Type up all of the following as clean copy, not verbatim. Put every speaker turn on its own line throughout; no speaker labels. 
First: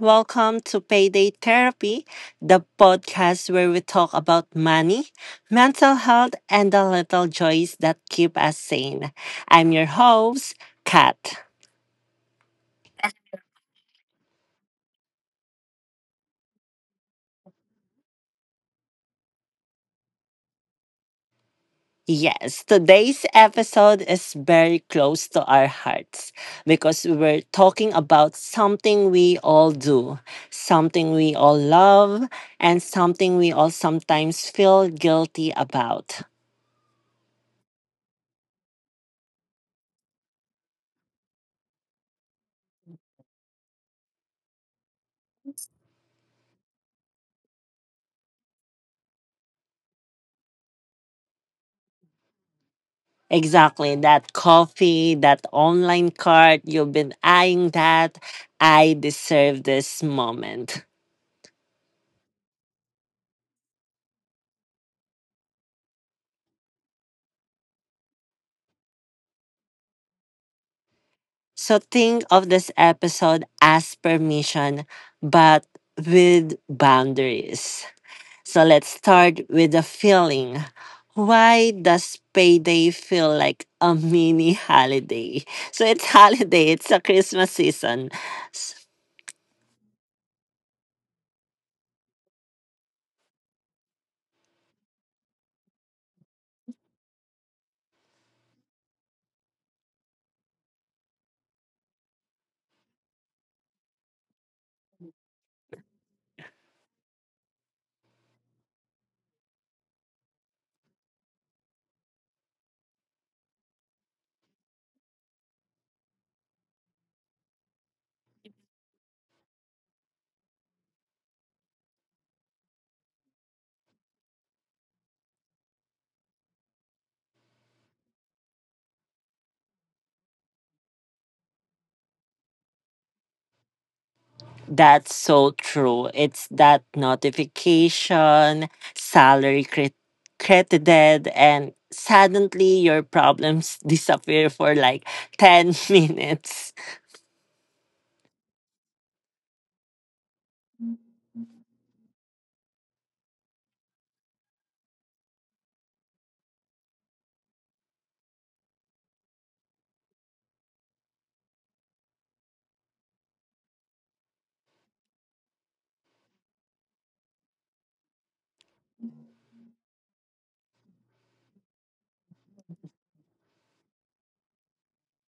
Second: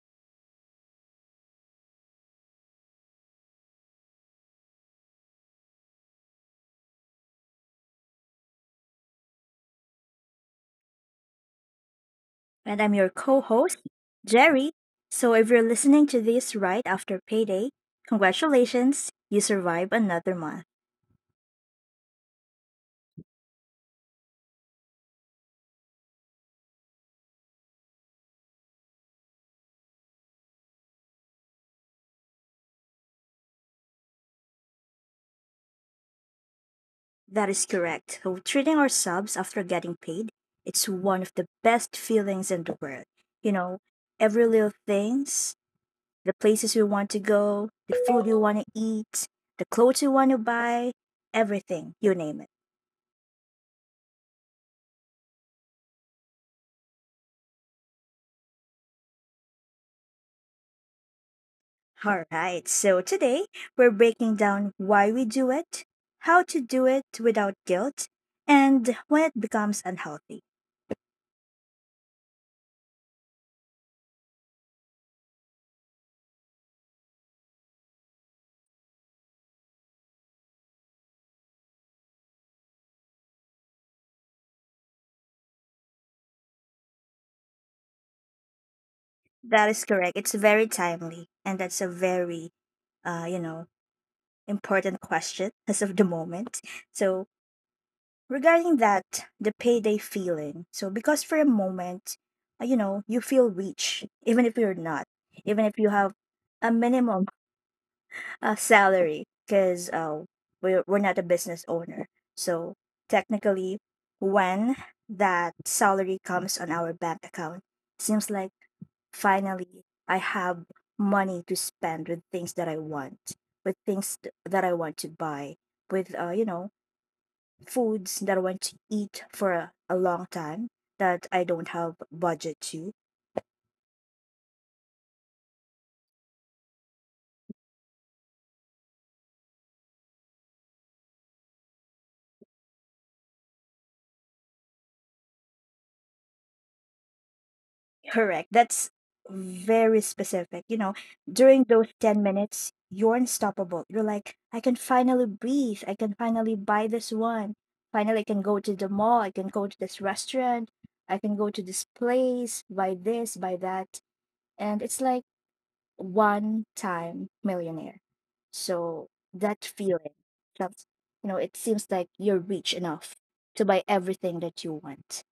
welcome to Payday Therapy, the podcast where we talk about money, mental health, and the little joys that keep us sane. I'm your host, Kat.
And I'm your co host, Jerry. So if you're listening to this right after payday, congratulations, you survived another month.
Yes, today's episode is very close to our hearts because we're talking about something we all do, something we all love, and something we all sometimes feel guilty about.
That is correct. So treating our subs after getting paid, it's one of the best feelings in the world. You know, every little things, the places you want to go, the food you want to eat, the clothes you want to buy, everything, you name it.
Exactly. That coffee, that online cart, you've been eyeing that. I deserve this moment.
All right, so today we're breaking down why we do it, how to do it without guilt, and when it becomes unhealthy.
So think of this episode as permission, but with boundaries. So let's start with the feeling. Why does payday feel like a mini holiday? So it's holiday, it's a Christmas season.
That is correct. It's very timely, and that's a very, you know, important question as of the moment. So, regarding that, the payday feeling. So, because for a moment, you know, you feel rich, even if you're not, even if you have a minimum a salary because we're not a business owner. So technically, when that salary comes on our bank account, seems like finally I have money to spend with things that I want, with things that I want to buy, with, you know, foods that I want to eat for a long time that I don't have budget to.
That's so true. It's that notification, salary cre- credited, and suddenly your problems disappear for like 10 minutes.
Correct. That's very specific. You know, during those 10 minutes, you're unstoppable. You're like, I can finally breathe. I can finally buy this one. Finally, I can go to the mall. I can go to this restaurant. I can go to this place, buy this, buy that. And it's like, one time millionaire. So that feeling, that's- you know, it seems like you're rich enough to buy everything that you want.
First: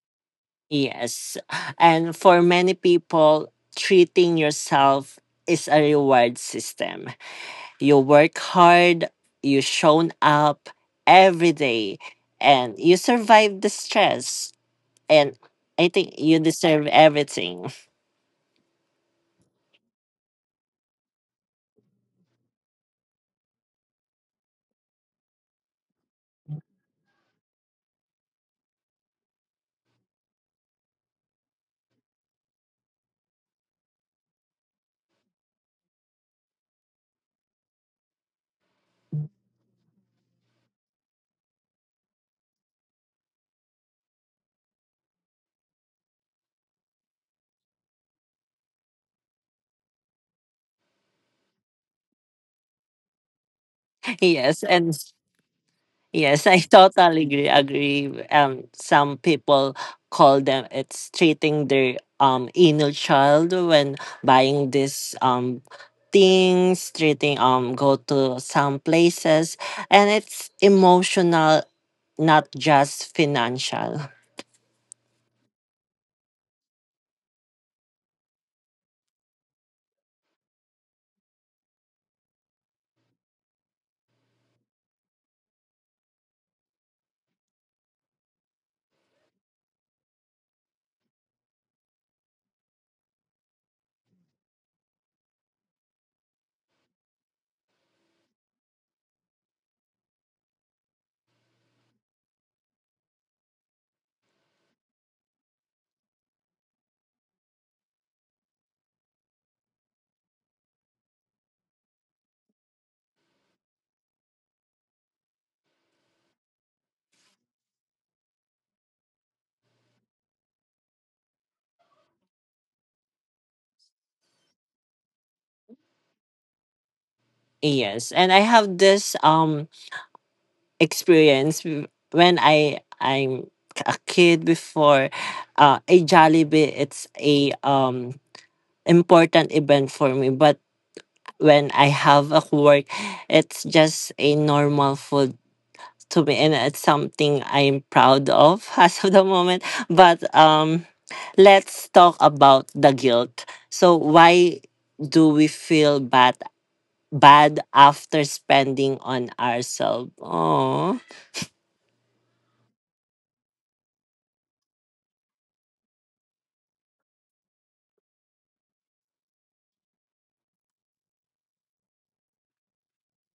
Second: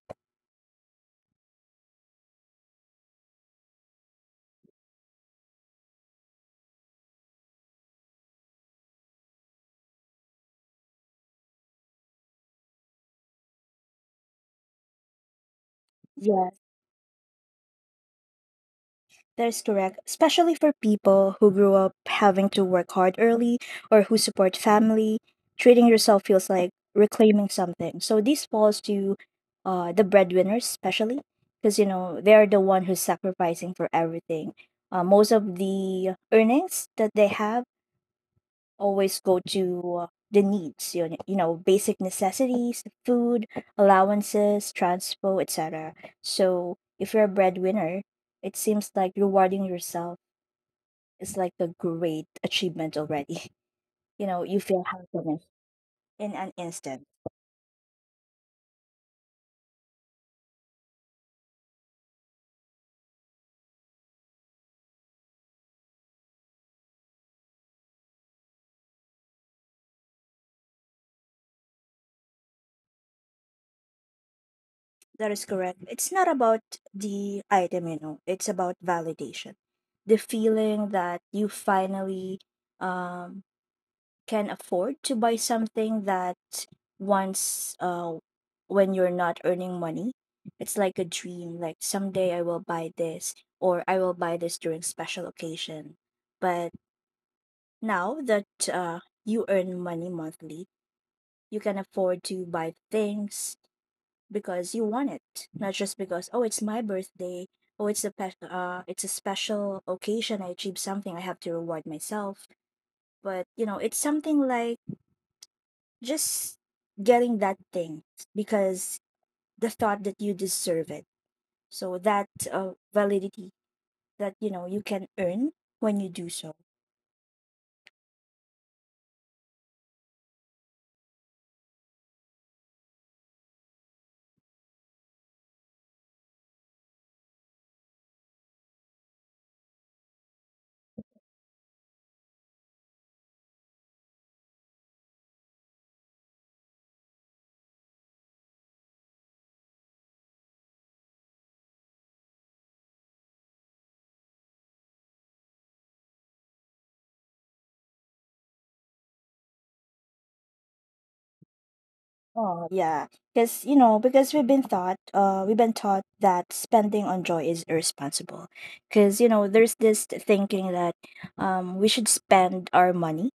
Yes. And for many people, treating yourself is a reward system. You work hard, you shown up every day, and you survive the stress. And I think you
Yeah.
deserve everything.
That is correct, especially for people who grew up having to work hard early or who support family. Treating yourself feels like reclaiming something. So this falls to the breadwinners, especially because you know they are the one who's sacrificing for everything. Most of the earnings that they have always go to the needs, you know, basic necessities, food, allowances, transport, etc. So if you're a breadwinner, it seems like rewarding yourself is like a great achievement already. You know,
Yes,
you feel
and
happiness in
yes,
an
I
instant.
totally agree. Some people call them it's treating their inner child when buying this things, treating go to some places, and it's emotional, not just financial.
That is correct. It's not about the item, you know, it's about validation. The feeling that you finally um, can afford to buy something that once, when you're not earning money, it's like a dream. Like someday I will buy this or I will buy this during special occasion. But now that you earn money monthly, you can afford to buy things because you want it, not just because oh it's my birthday, oh it's it's a special occasion. I achieved something. I have to reward myself. But you know, it's something like just getting that thing because the thought that you deserve it. So that validity that you know you can earn when you do so.
Yes, and I have this experience when I'm a kid before. A Jollibee, it's a important event for me. But when I have a work, it's just a normal food to me, and it's something I'm proud of as of the moment. But let's talk about the guilt. So why do we feel bad after spending on ourselves? Oh.
Oh yeah, because you know, because we've been taught that spending on joy is irresponsible. Because you know, there's this thinking that, we should spend our money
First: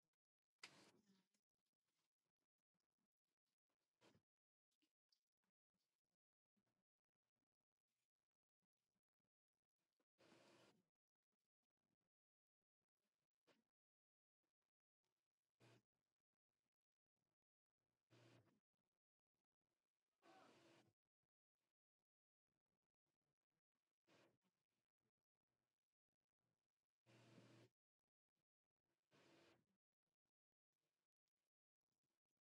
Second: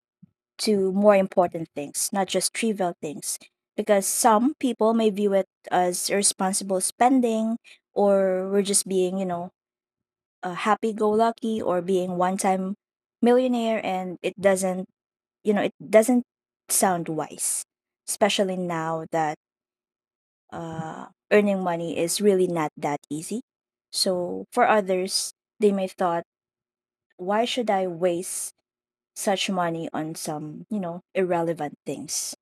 to more important things, not just trivial things. Because some people may view it as irresponsible spending, or we're just being, you know, a happy-go-lucky or being one-time millionaire, and it doesn't, you know, it doesn't sound wise, especially now that earning money is really not that easy. So for others, they may thought, why should I waste such money on some, you know, irrelevant things?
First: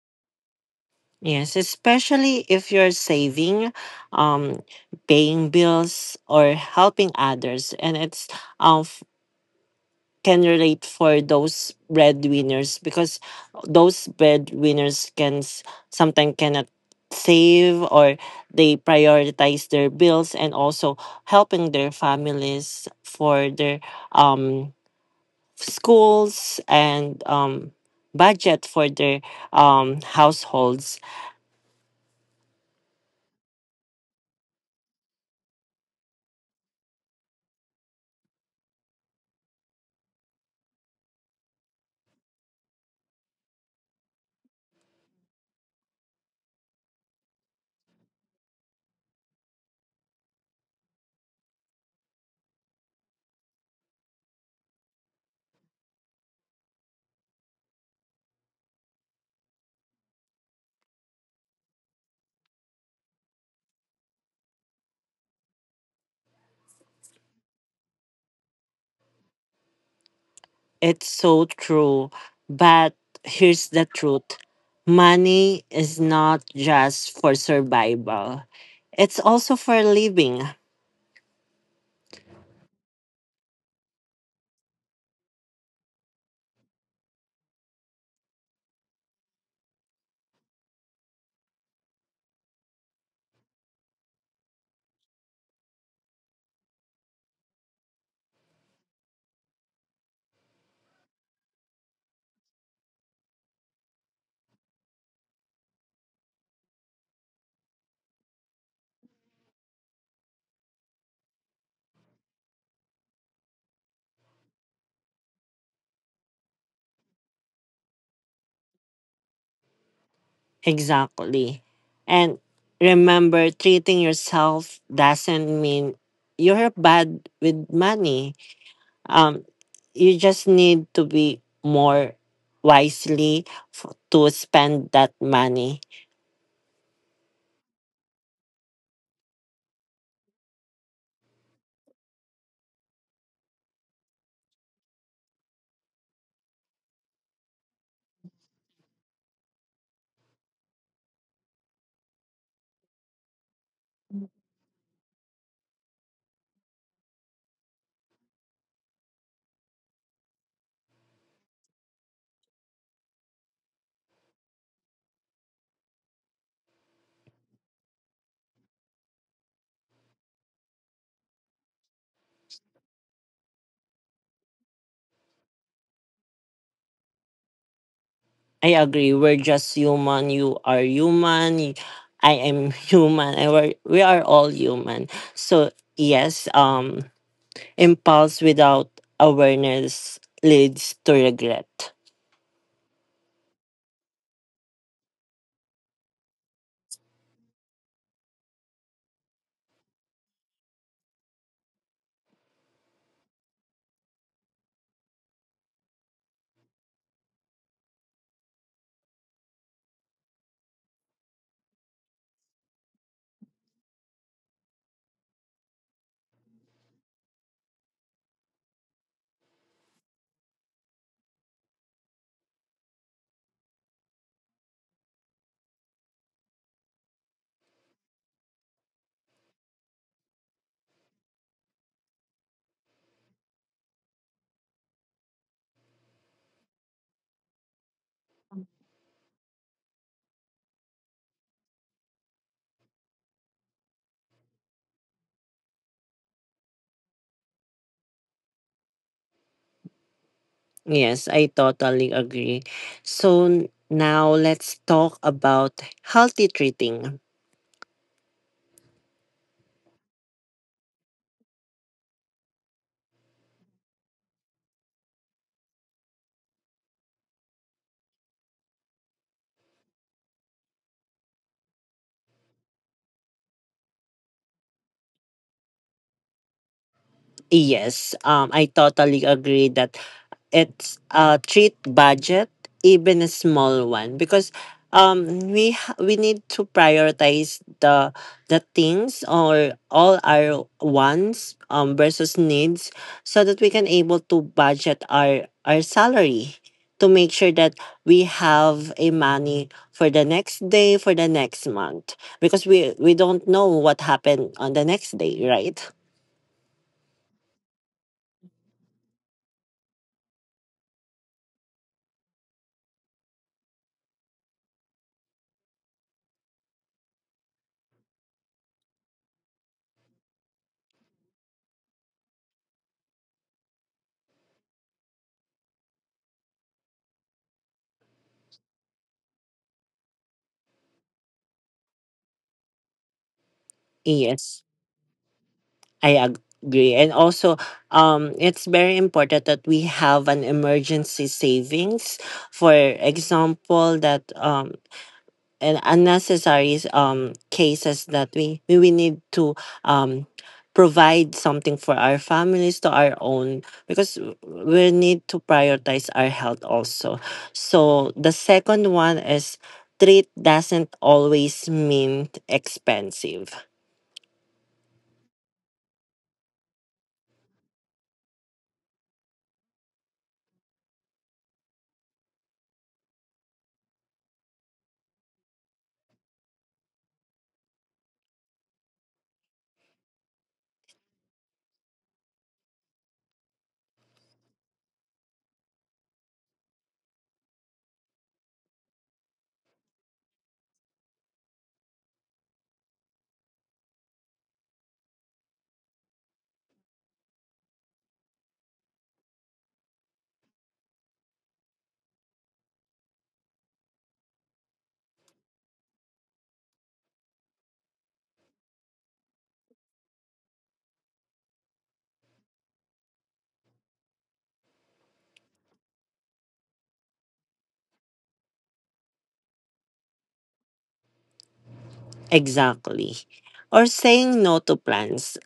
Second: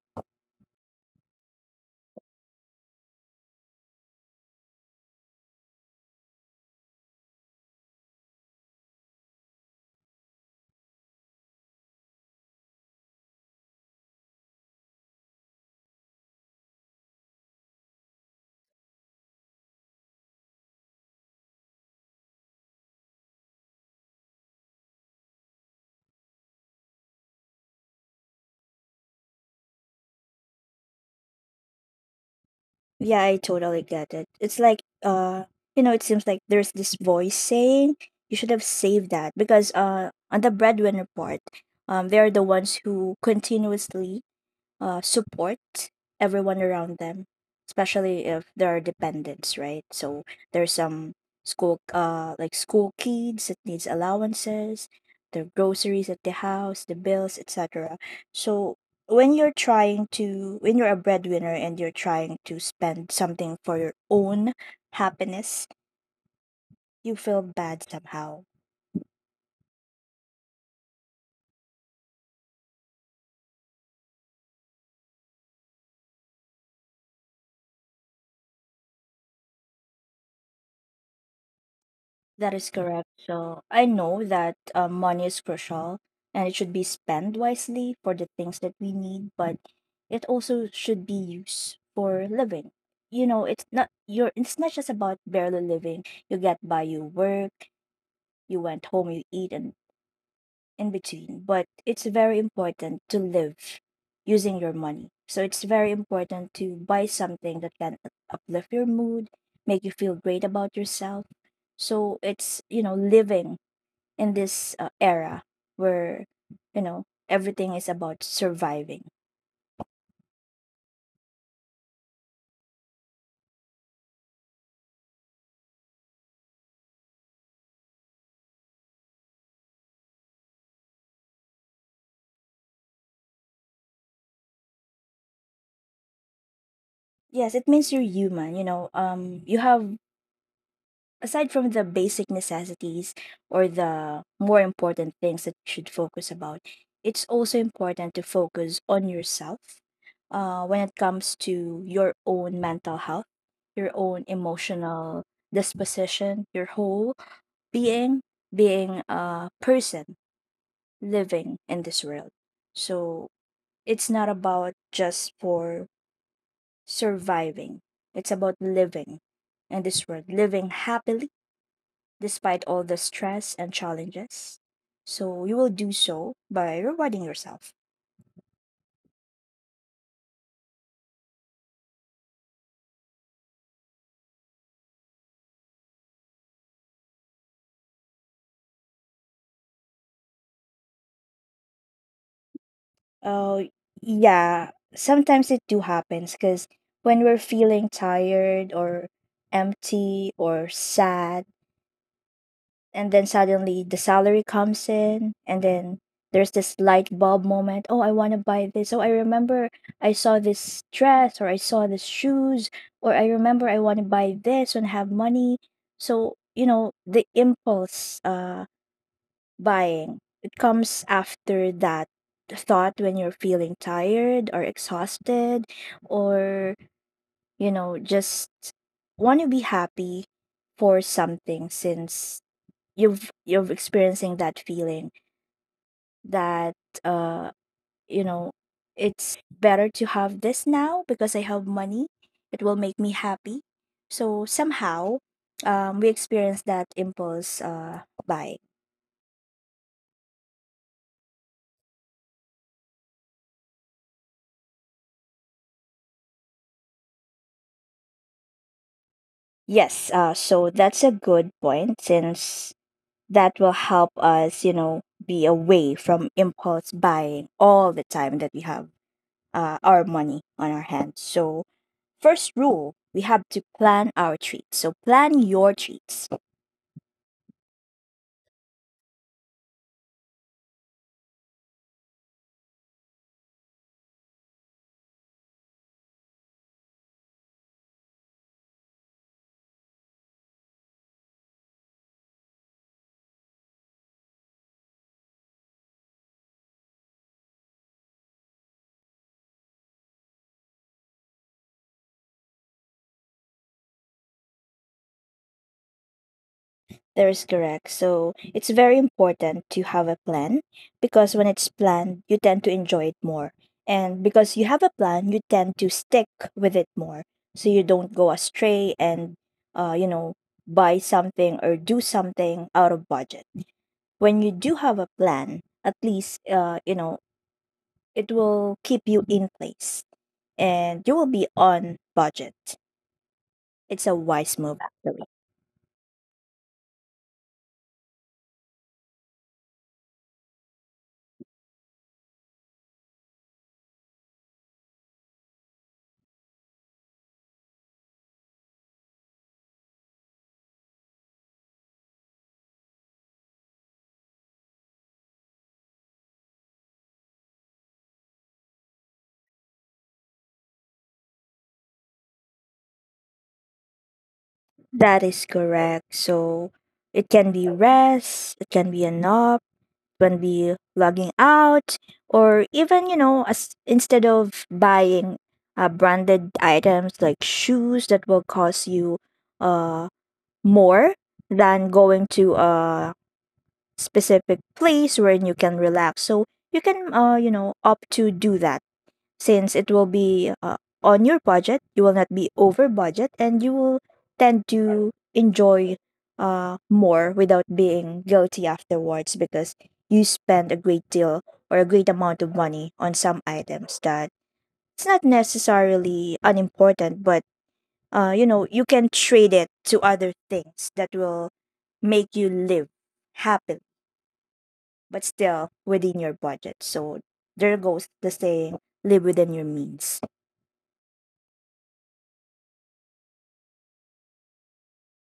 Yes, especially if you're saving, um, paying bills or helping others, and it's um can relate for those breadwinners because those breadwinners can sometimes cannot save, or they prioritize their bills and also helping their families for their um schools and budget for their households.
Yeah, I totally get it. It's like you know, it seems like there's this voice saying you should have saved that because on the breadwinner part, they are the ones who continuously support everyone around them, especially if there are dependents, right? So there's some like school kids that needs allowances, the groceries at the house, the bills, etc. So when you're a breadwinner and you're trying to spend something for your own happiness, you feel bad somehow.
It's so true. But here's the truth: money is not just for survival, it's also for living.
That is correct. So I know that money is crucial and it should be spent wisely for the things that we need, but it also should be used for living. You know, it's not your. It's not just about barely living. You get by, you work, you went home, you eat and in between. But it's very important to live using your money. So it's very important to buy something that can uplift your mood, make you feel great about yourself. So it's, you know, living in this era where you know everything is about surviving.
Exactly. And remember, treating yourself doesn't mean you're bad with money. Um, you just need to be more wisely to spend that money.
Yes, it means you're human, you know, you have, aside from the basic necessities or the more important things that you should focus about, it's also important to focus on yourself, when it comes to your own mental health, your own emotional disposition, your whole being, being a person living in this world. So it's not about just for surviving. It's about living in this world, living happily despite all the stress and challenges. So you will do so by rewarding yourself.
I agree. We're just human. You are human. I am human. And we are all human. So yes, impulse without awareness leads to regret.
Oh, yeah. Sometimes it do happens because when we're feeling tired or empty or sad, and then suddenly the salary comes in and then there's this light bulb moment. Oh, I want to buy this. Oh, I remember I saw this dress or I saw this shoes, or I remember I want to buy this and have money. So you know, the impulse buying it comes after that thought when you're feeling tired or exhausted, or you know, just want to be happy for something, since you've experiencing that feeling that uh you know, it's better to have this now because I have money, it will make me happy. So somehow, um, we experience that impulse buying.
Yes, I totally agree. So now let's talk about healthy treating.
Yes so that's a good point, since that will help us, you know, be away from impulse buying all the time that we have our money on our hands. So first rule, we have to plan our treats. So plan your treats.
Yes, I totally agree that it's a treat budget, even a small one, because we need to prioritize the things or all our wants versus needs, so that we can able to budget our salary to make sure that we have a money for the next day, for the next month, because we don't know what happened on the next day, right?
That is correct. So it's very important to have a plan because when it's planned, you tend to enjoy it more. And because you have a plan, you tend to stick with it more. So you don't go astray and you know, buy something or do something out of budget. When you do have a plan, at least you know, it will keep you in place and you will be on budget. It's a
Yes.
wise move, actually.
I agree. And also, it's very important that we have an emergency savings. For example, that and unnecessary cases that we need to um provide something for our families, to our own, because we need to prioritize our health also. So the second one is, treat doesn't always mean expensive.
That is correct. So it can be rest, it can be a nap, when we logging out, or even you know, as instead of buying branded items like shoes that will cost you uh more than going to a specific place where you can relax. So you can you know, opt to do that, since it will be on your budget, you will not be over budget and you will tend to enjoy more without being guilty afterwards, because you spend a great deal or a great amount of money on some items that it's not necessarily unimportant, but you know, you can trade it to other things that will make you live happily but still within your budget. So there goes the saying, live within your means.
Exactly. Or saying no to plans,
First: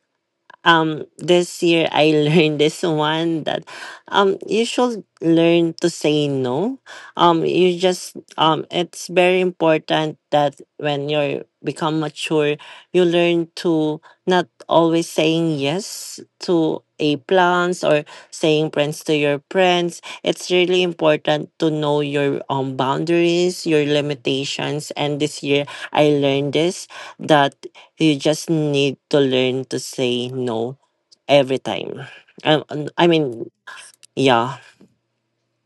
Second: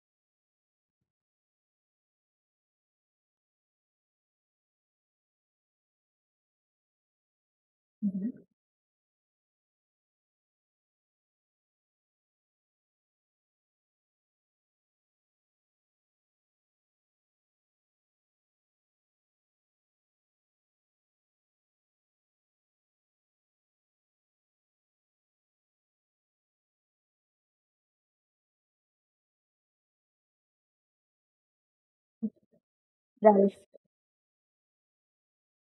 this year I learned this one that you should learn to say no. You just It's very important that when you become mature you learn to not always saying yes to a plans or saying friends to your friends. It's really important to know your boundaries, your limitations, and this year I learned this that. You just need to learn to say no every time. Um, I
That
mean,
is,
yeah.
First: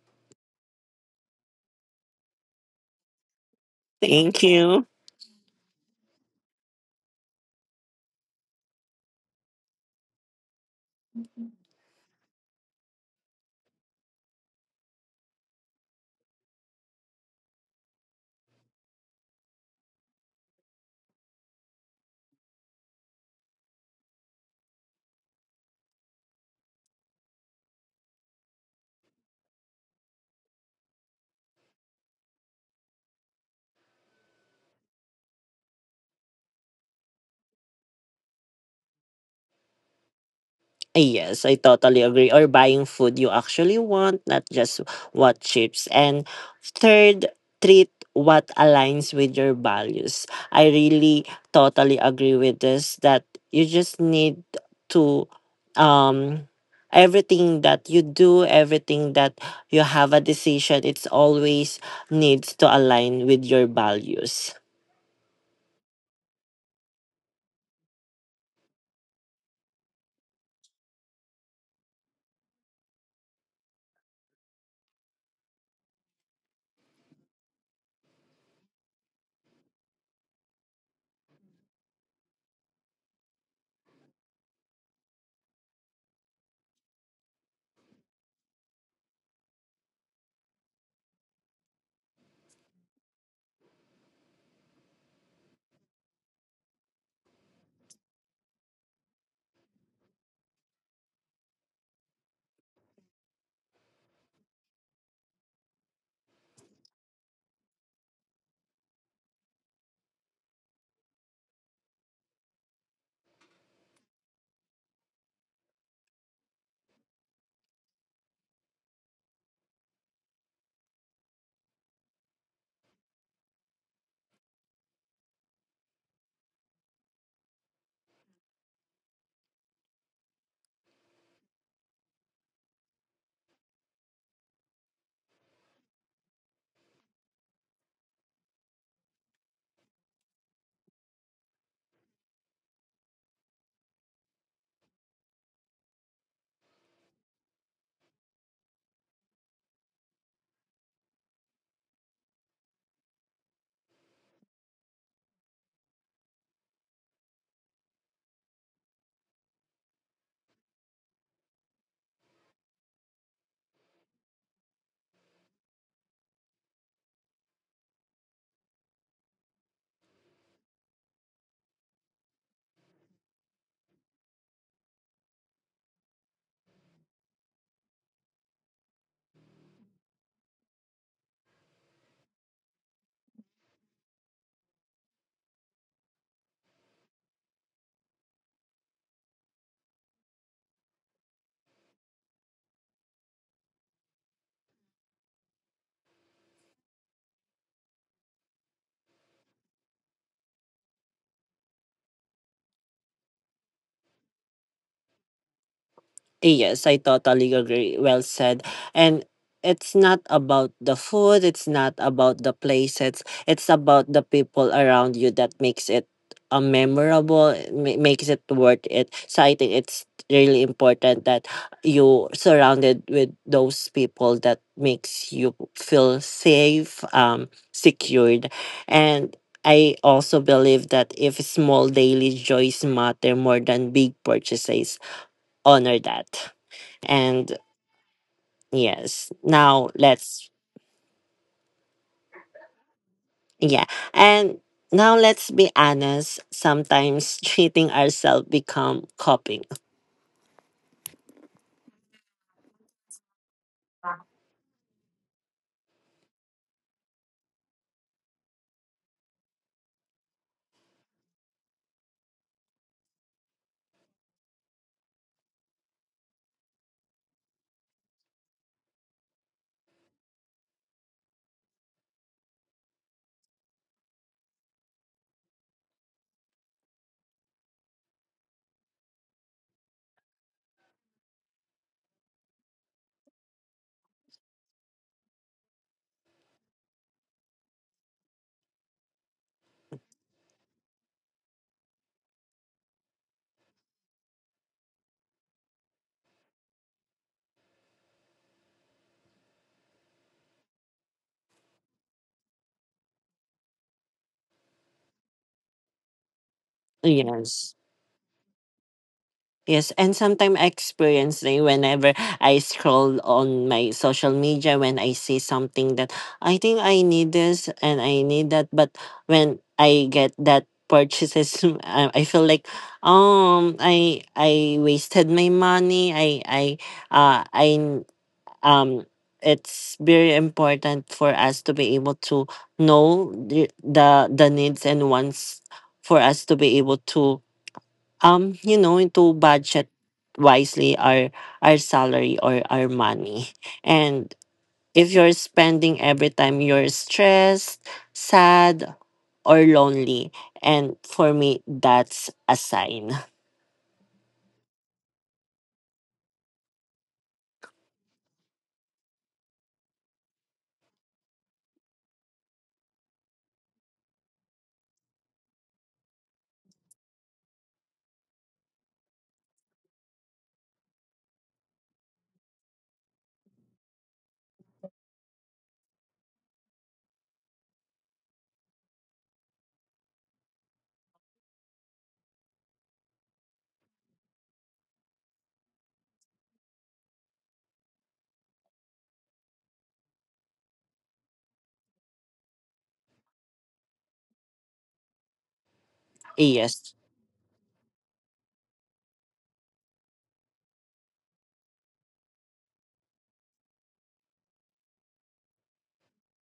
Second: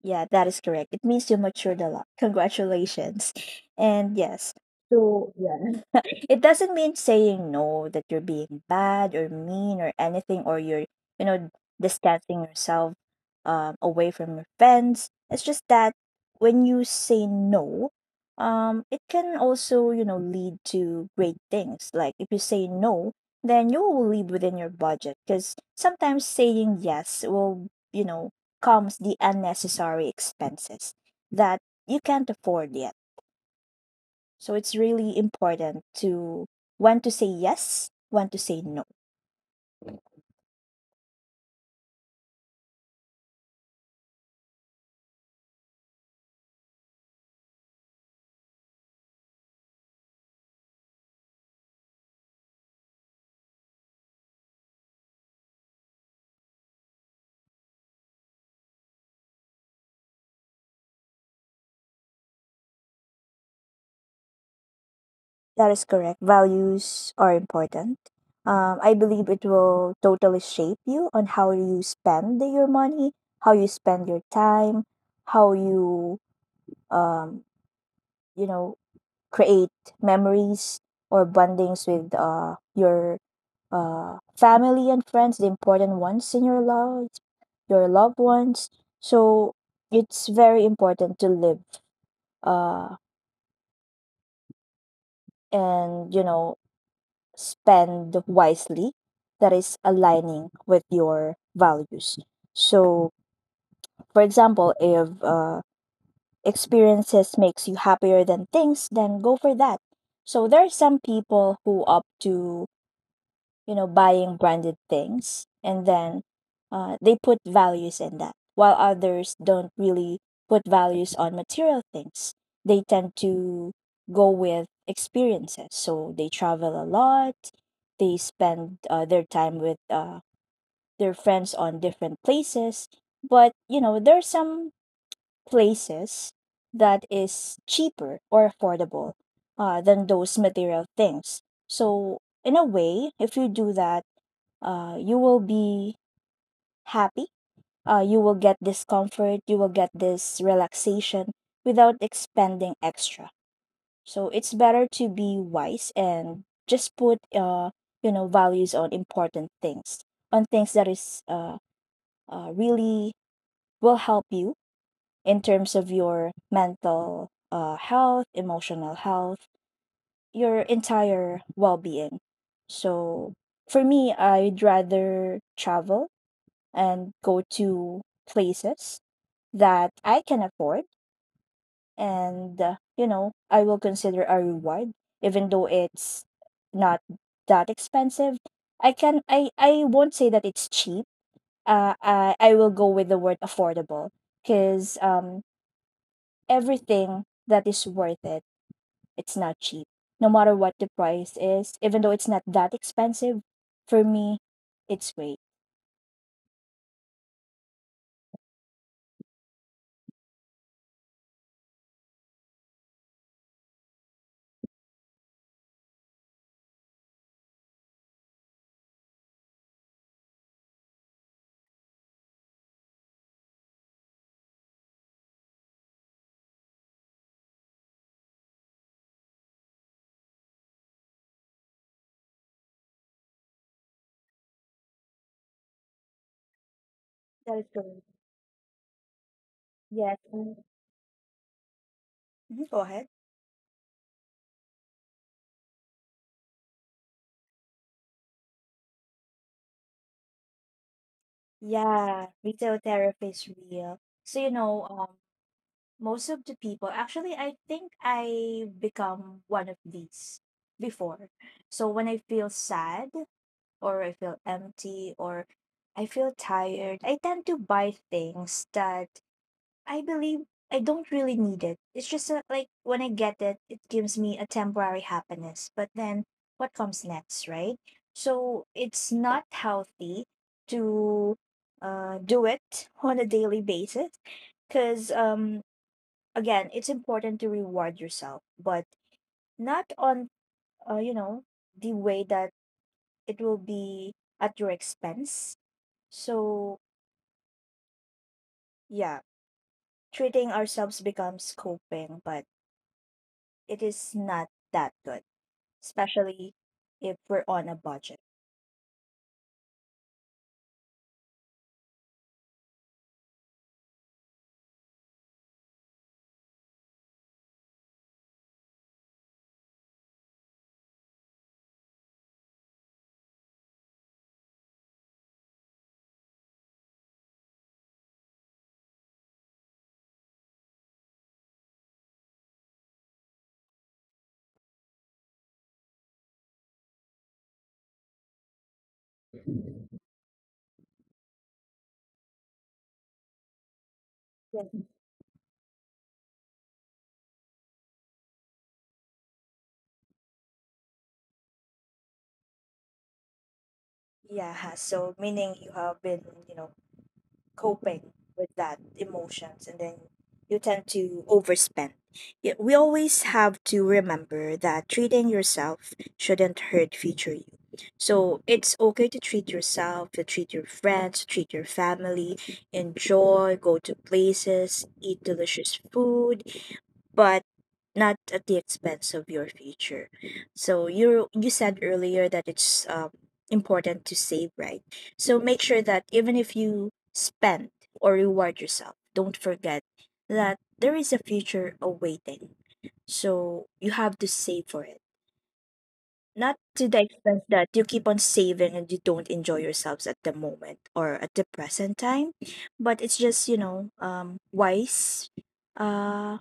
yeah, that is correct. It means you matured a lot. Congratulations. And
Thank
yes,
you.
so yeah, it doesn't mean saying no that you're being bad or mean or anything, or you know, distancing yourself away from your friends. It's just that when you say no, it can also, you know, lead to great things. Like if you say no, then you will live within your budget because sometimes saying yes will, you know, comes the unnecessary expenses that you can't afford yet. So it's really important to when to say yes, when to say no.
Yes, I totally agree. Or buying food you actually want, not just what chips. And third, treat what aligns with your values. I really totally agree with this that you just need to um everything that you do, everything that you have a decision, it's always needs to align with your values.
That is correct. Values are important. I believe it will totally shape you on how you spend your money, how you spend your time, how you, um, you know, create memories or bondings with your family and friends, the important ones in your life, your loved ones. So it's very important to live uh, and, you know, spend wisely that is aligning with your values. So for example, if experiences makes you happier than things, then go for that. So there are some people who opt to, you know, buying branded things. And then they put values in that, while others don't really put values on material things. They tend to go with experiences. So they travel a lot, they spend their time with their friends on different places. But, you know, there are some places that is cheaper or affordable than those material things. So, in a way, if you do that, you will be happy. You will get this comfort. You will get this relaxation without expending extra. So it's better to be wise and just put you know values on important things, on things that is really will help you in terms of your mental health, emotional health, your entire well being. So for me, I'd rather travel and go to places that I can afford. And, you know, I will consider a reward, even though it's not that expensive. I won't say that it's cheap. I will go with the word affordable because everything that is worth it, it's not cheap. No matter what the price is, even though it's not that expensive, for me, it's great.
Yes, I totally agree. Well said. And it's not about the food, it's not about the place, it's about the people around you that makes it memorable, makes it worth it. So I think it's really important that you surrounded with those people that makes you feel safe, secured. And I also believe that if small daily joys matter more than big purchases, honor that.
That
And
is correct.
yes, now
Yes.
let's,
Mhm, go ahead.
yeah, and now let's be honest, sometimes treating ourselves become coping.
Yeah, retail therapy is real. So, you know, most of the people, actually, I think I become one of these before. So when I feel sad or I feel empty or I feel tired, I tend to buy things that I believe I don't really need it. It's just a, like when I get it, it gives me a temporary happiness. But then what comes next, right? So it's not healthy to do it on a daily basis because, again, it's important to reward yourself, but not on, you know, the way that it will be at your expense. So, yeah, treating ourselves becomes coping, but it is not that good, especially if we're
Yes,
on a budget.
yes, and sometimes I experience it whenever I scroll on my social media, when I see something that I think I need this and I need that. But when I get that purchases, I feel like I wasted my money. I um it's very important for us to be able to know the needs and wants, for us to be able to you know to budget wisely our salary or our money. And
Yeah.
if you're spending every time you're stressed, sad, or lonely, and for me that's a sign.
Yeah, so meaning you have been, you know, coping with that emotions and then you tend to overspend. Yet we always have to remember that treating yourself shouldn't hurt future you. So it's okay to treat yourself, to treat your friends, to treat your family, enjoy, go to places, eat delicious food, but not at the expense of your future. So you said earlier that it's important to save, right? So make sure that even if you spend or reward yourself, don't forget that there is a future awaiting. So you have to save for it. Not to
Yes.
the expense that you keep on saving and you don't enjoy yourselves at the moment or at the present time, but it's just you know wise, uh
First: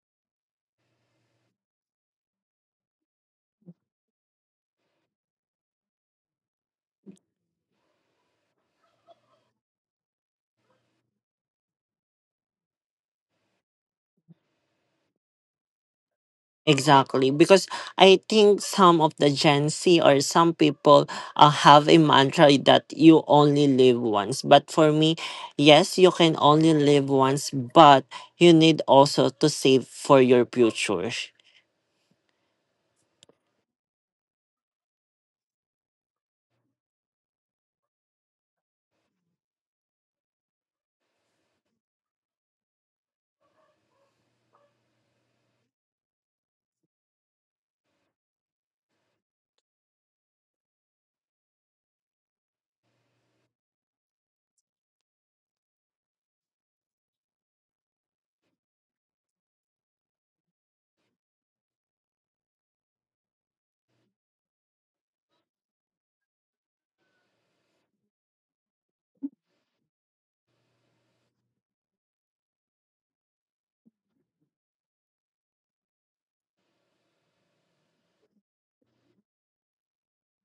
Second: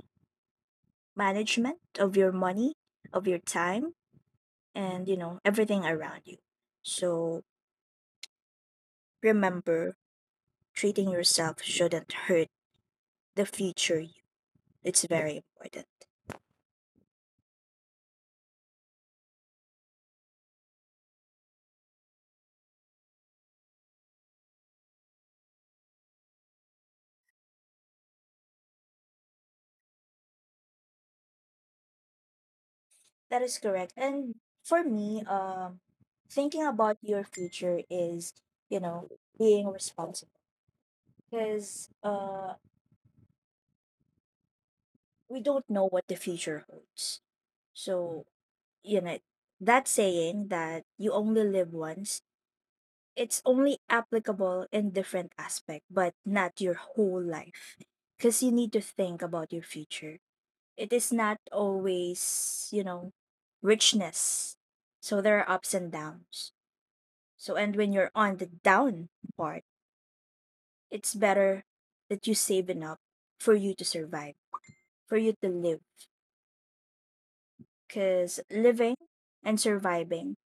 management of your money, of your time, and you know, everything around you. So remember, treating yourself shouldn't hurt the future you. It's very important.
Exactly, because I think some of the Gen Z or some people have a mantra that you only live once. But for me, yes, you can only live once, but you need also to save for your future.
That is correct. And for me, thinking about your future is, you know, being responsible because we don't know what the future holds. So, you know, that saying that you only live once, it's only applicable in different aspect but not your whole life, because you need to think about your future. It is not always you know richness, so there are ups and downs. So and when you're on the down part, it's better that you save enough for you to survive, for you to live, because living and surviving,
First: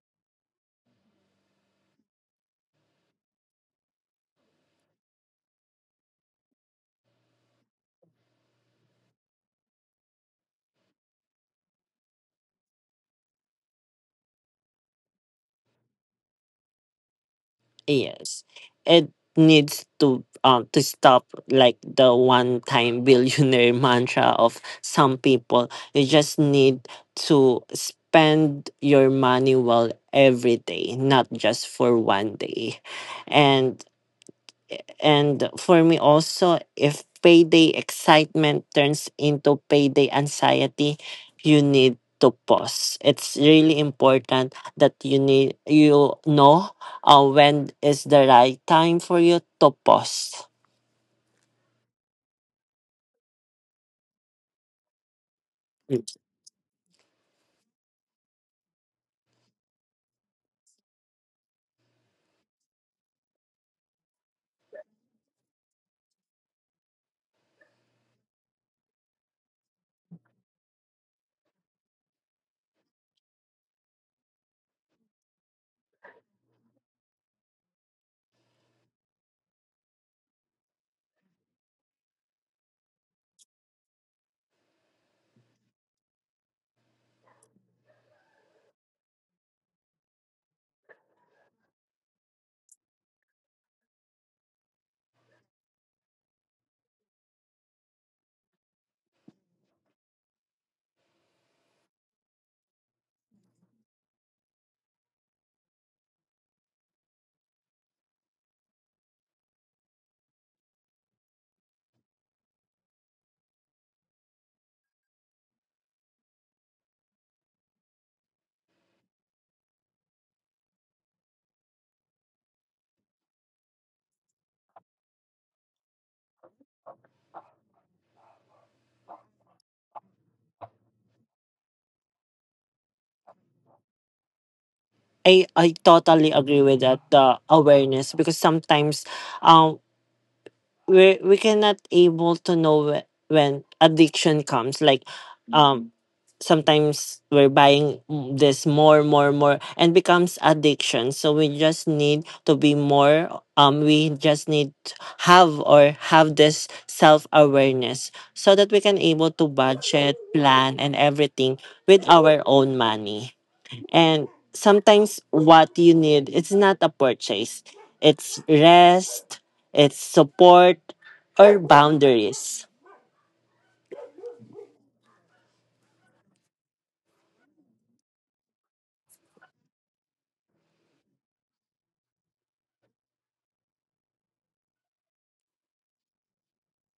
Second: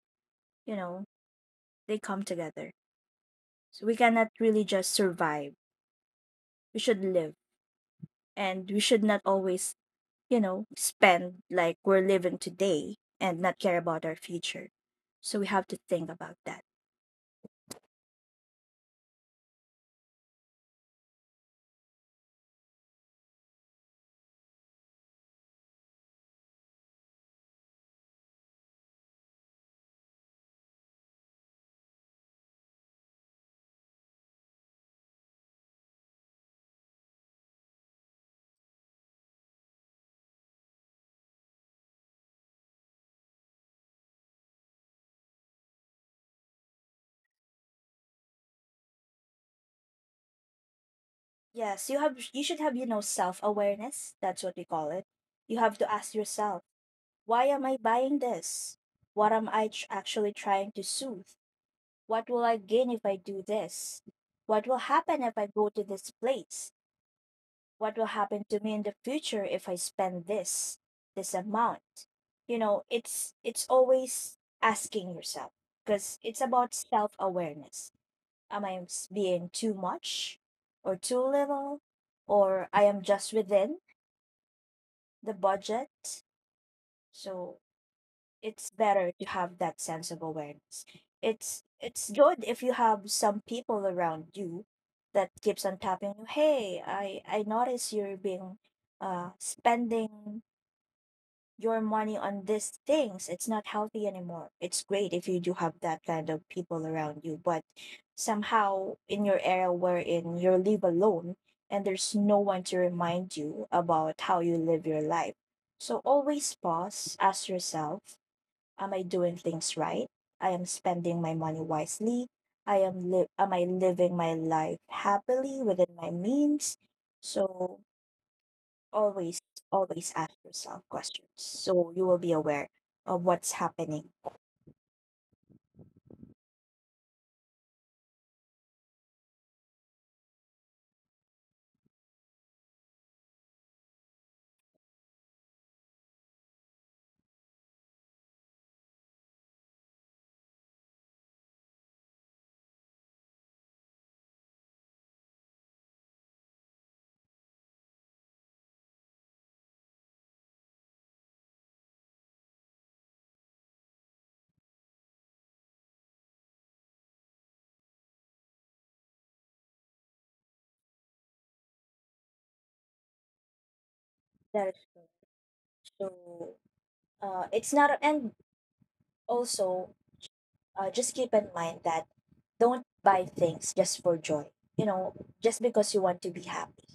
you know, they come together. So we cannot really just survive, we should live, and we should not always, you know, spend like we're living today and not care about our future. So we have to think about that.
Yes, it needs to stop like the one-time billionaire mantra of some people. You just need to spend your money well every day, not just for one day. And and for me also, if payday excitement turns into payday anxiety, you need to pause. It's really important that you need you know when is the right time for you to pause.
Yes, you should have, you know, self-awareness, that's what we call it. You have to
Mm.
ask yourself, why am I buying this? What am I tr- actually trying to soothe? What will I gain if I do this? What will happen if I go to this place? What will happen to me in the future if I spend this, this amount? You know, it's always asking yourself because it's about self-awareness. Being too much or too little, or I am just within the budget? So it's better to have that sense of awareness. It's good if you have some people around you that keeps on tapping you. Hey, I notice you're being spending your money on these things. It's not healthy anymore. It's great if you do have that kind of people around you, but somehow in your era wherein you live alone and there's no one to remind you about how you live your life. So always pause, ask yourself, am I doing things right? I am spending my money wisely. Am I living my life happily within my means? So always always ask yourself questions so you will be aware of what's happening.
I totally agree with that, the awareness, because sometimes, um. We cannot able to know when addiction comes, like um sometimes we're buying this more, and becomes addiction. So we just need to be more we just need to have or have this self awareness, so that we can able to budget, plan, and everything with our own money. And sometimes what you need, it's not a purchase. It's rest, it's support, or boundaries.
That is true. So it's not, and also just keep in mind that don't buy things just for joy. You know, just because you want to be happy,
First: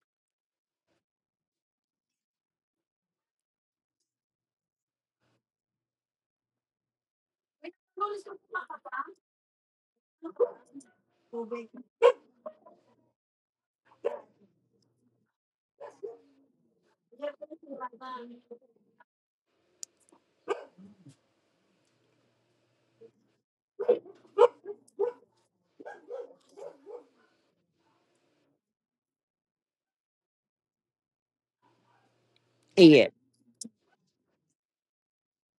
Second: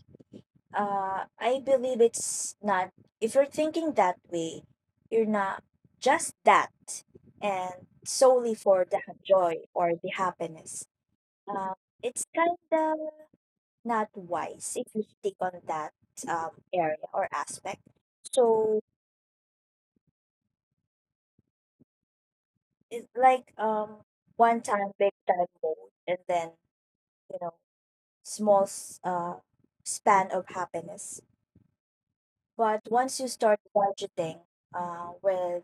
I believe it's not. If you're thinking that way, you're not just that and solely for the joy or the happiness. Um, it's kind of not wise if you stick on that area or aspect. So it's like one time, big time mode, and then, you know, small s- uh, span of happiness. But
Yeah.
once you start budgeting with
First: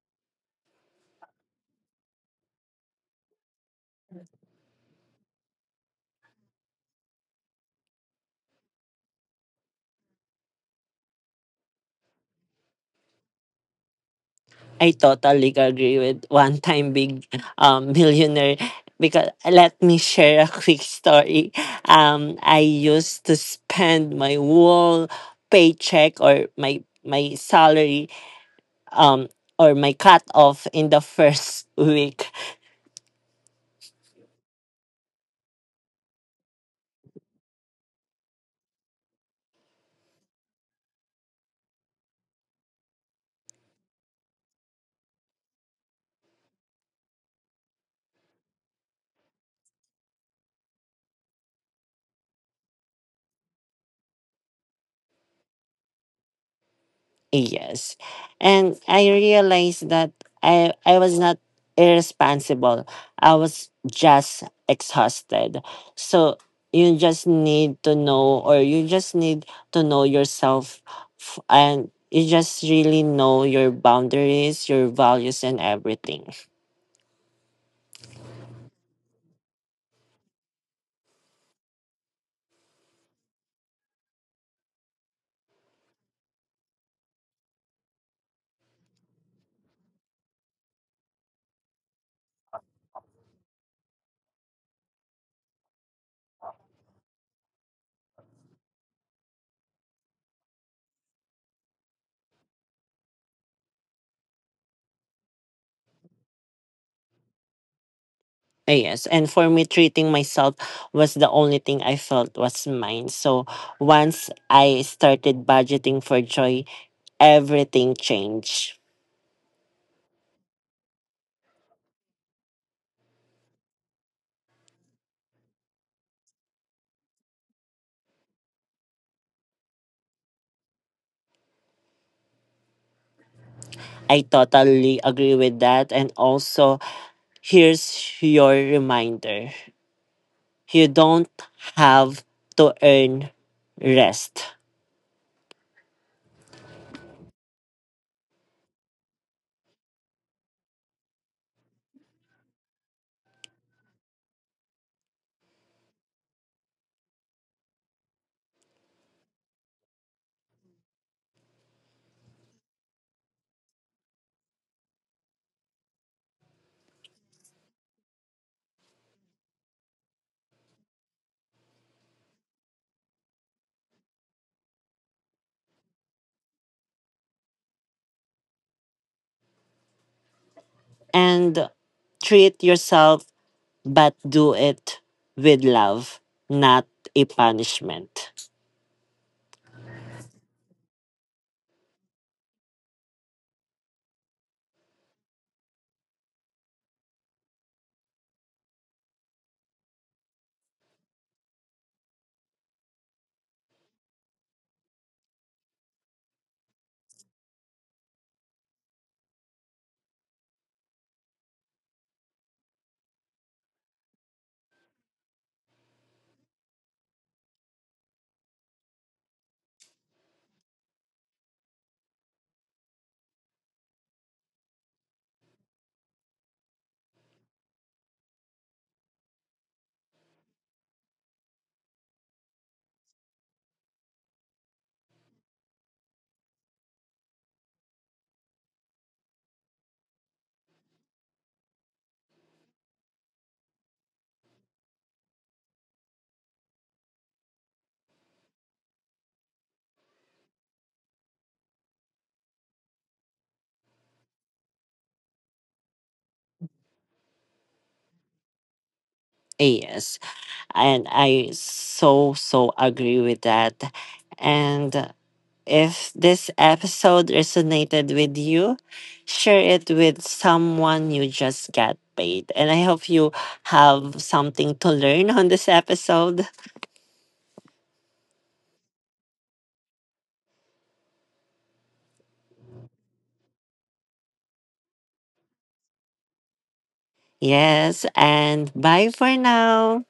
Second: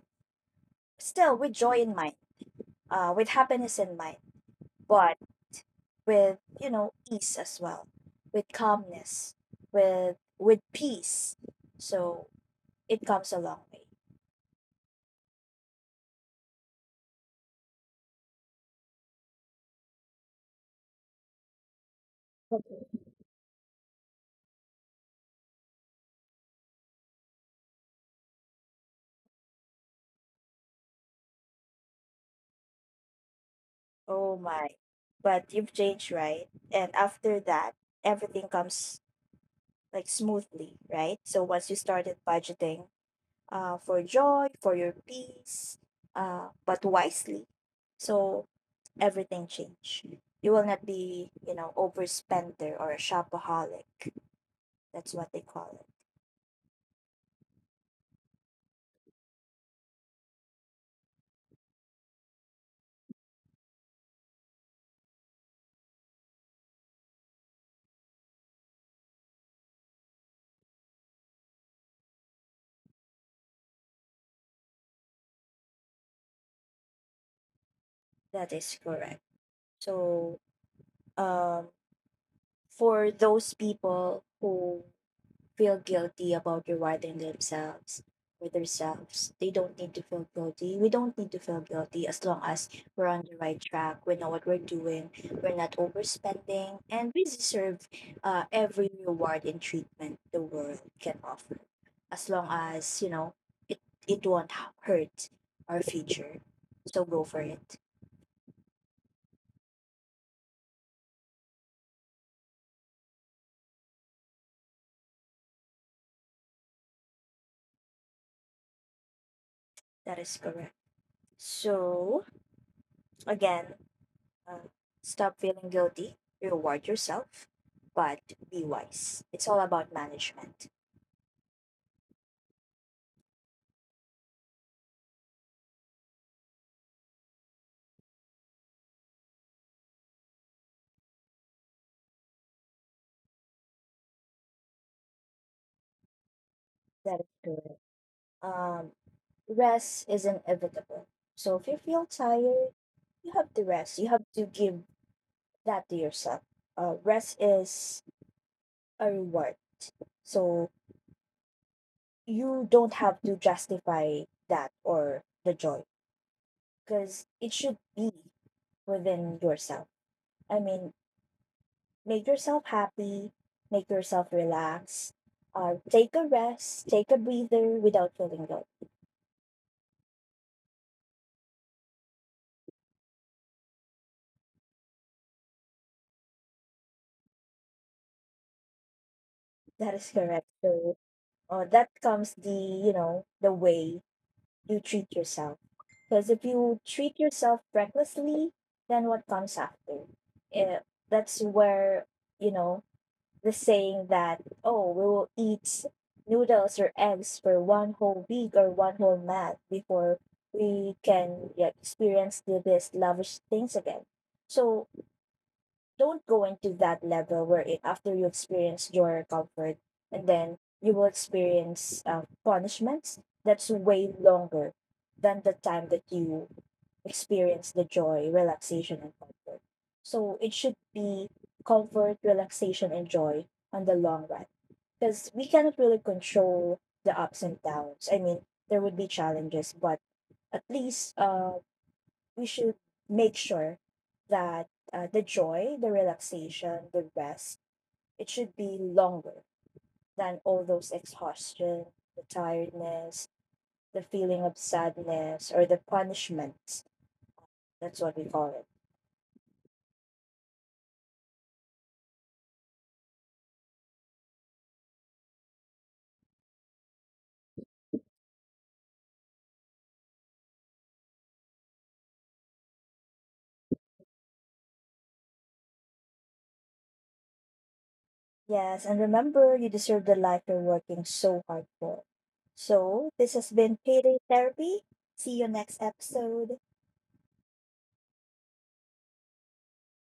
still with joy in mind, with happiness in mind, but with, you know, ease as well, with calmness, with peace. So it comes a long way.
I totally agree with one time big millionaire, because let me share a quick story. I
Okay.
used to spend my whole paycheck or my salary um or my cut off in the first week.
Oh my. But you've changed, right? And after that, everything comes like smoothly, right? So once you started budgeting for joy, for your peace, but wisely. So everything change. You will not be, you know, overspender or a shopaholic. That's what they call it.
Yes. And I realized that I was not irresponsible. I was just exhausted. So you just need to know, or you just need to know yourself, and you just really know your boundaries, your values, and everything.
That is correct. So, um, for those people who feel guilty about rewarding themselves or themselves. They don't need to feel guilty. We don't need to feel guilty as long as we're on the right track. We know what we're doing. We're not overspending, and we deserve every reward and treatment the world can offer, as long as you know it, it won't h- hurt our future. So go for it.
Eh, yes. And for me treating myself was the only thing I felt was mine. So once I started budgeting for joy, everything changed.
That is correct. So again, Uh, stop feeling guilty, reward yourself, but be wise. It's all about management.
I totally agree with that. And also, here's your reminder: you don't have to earn rest.
That is correct. Um, rest is inevitable. So if you feel tired, you have to rest. You have to give that to yourself. Rest is a reward. So you don't have to justify that or the joy because it should be within yourself. I mean, make yourself happy, make yourself relax, take a rest, take a breather without feeling guilt.
And treat yourself, but do it with love, not a punishment.
That is correct. So that comes the, you know, the way you treat yourself. Because if you treat yourself recklessly, then what comes after? Eh, that's where, you know, the saying that, oh, we will eat noodles or eggs for one whole week or one whole month before we can, yeah, experience the, these lavish things again. So don't go into that level where it, after you experience your comfort and then you will experience punishments that's way longer than the time that you experience the joy, relaxation and comfort. So it should be comfort, relaxation and joy on the long run, because we cannot really control the ups and downs. I mean, there would be challenges, but at least we should make sure that the joy, the relaxation, the rest, it should be longer than all those exhaustion, the tiredness, the feeling of sadness, or the punishment. That's what we call it.
Yes. And I so, so agree with that. And if this episode resonated with you, share it with someone you just got paid. And I hope you have something to learn on this episode.
Yes, and remember, you deserve the life you're working so hard for. So, this has been Payday Therapy. See you next episode.
Yes, and bye for now.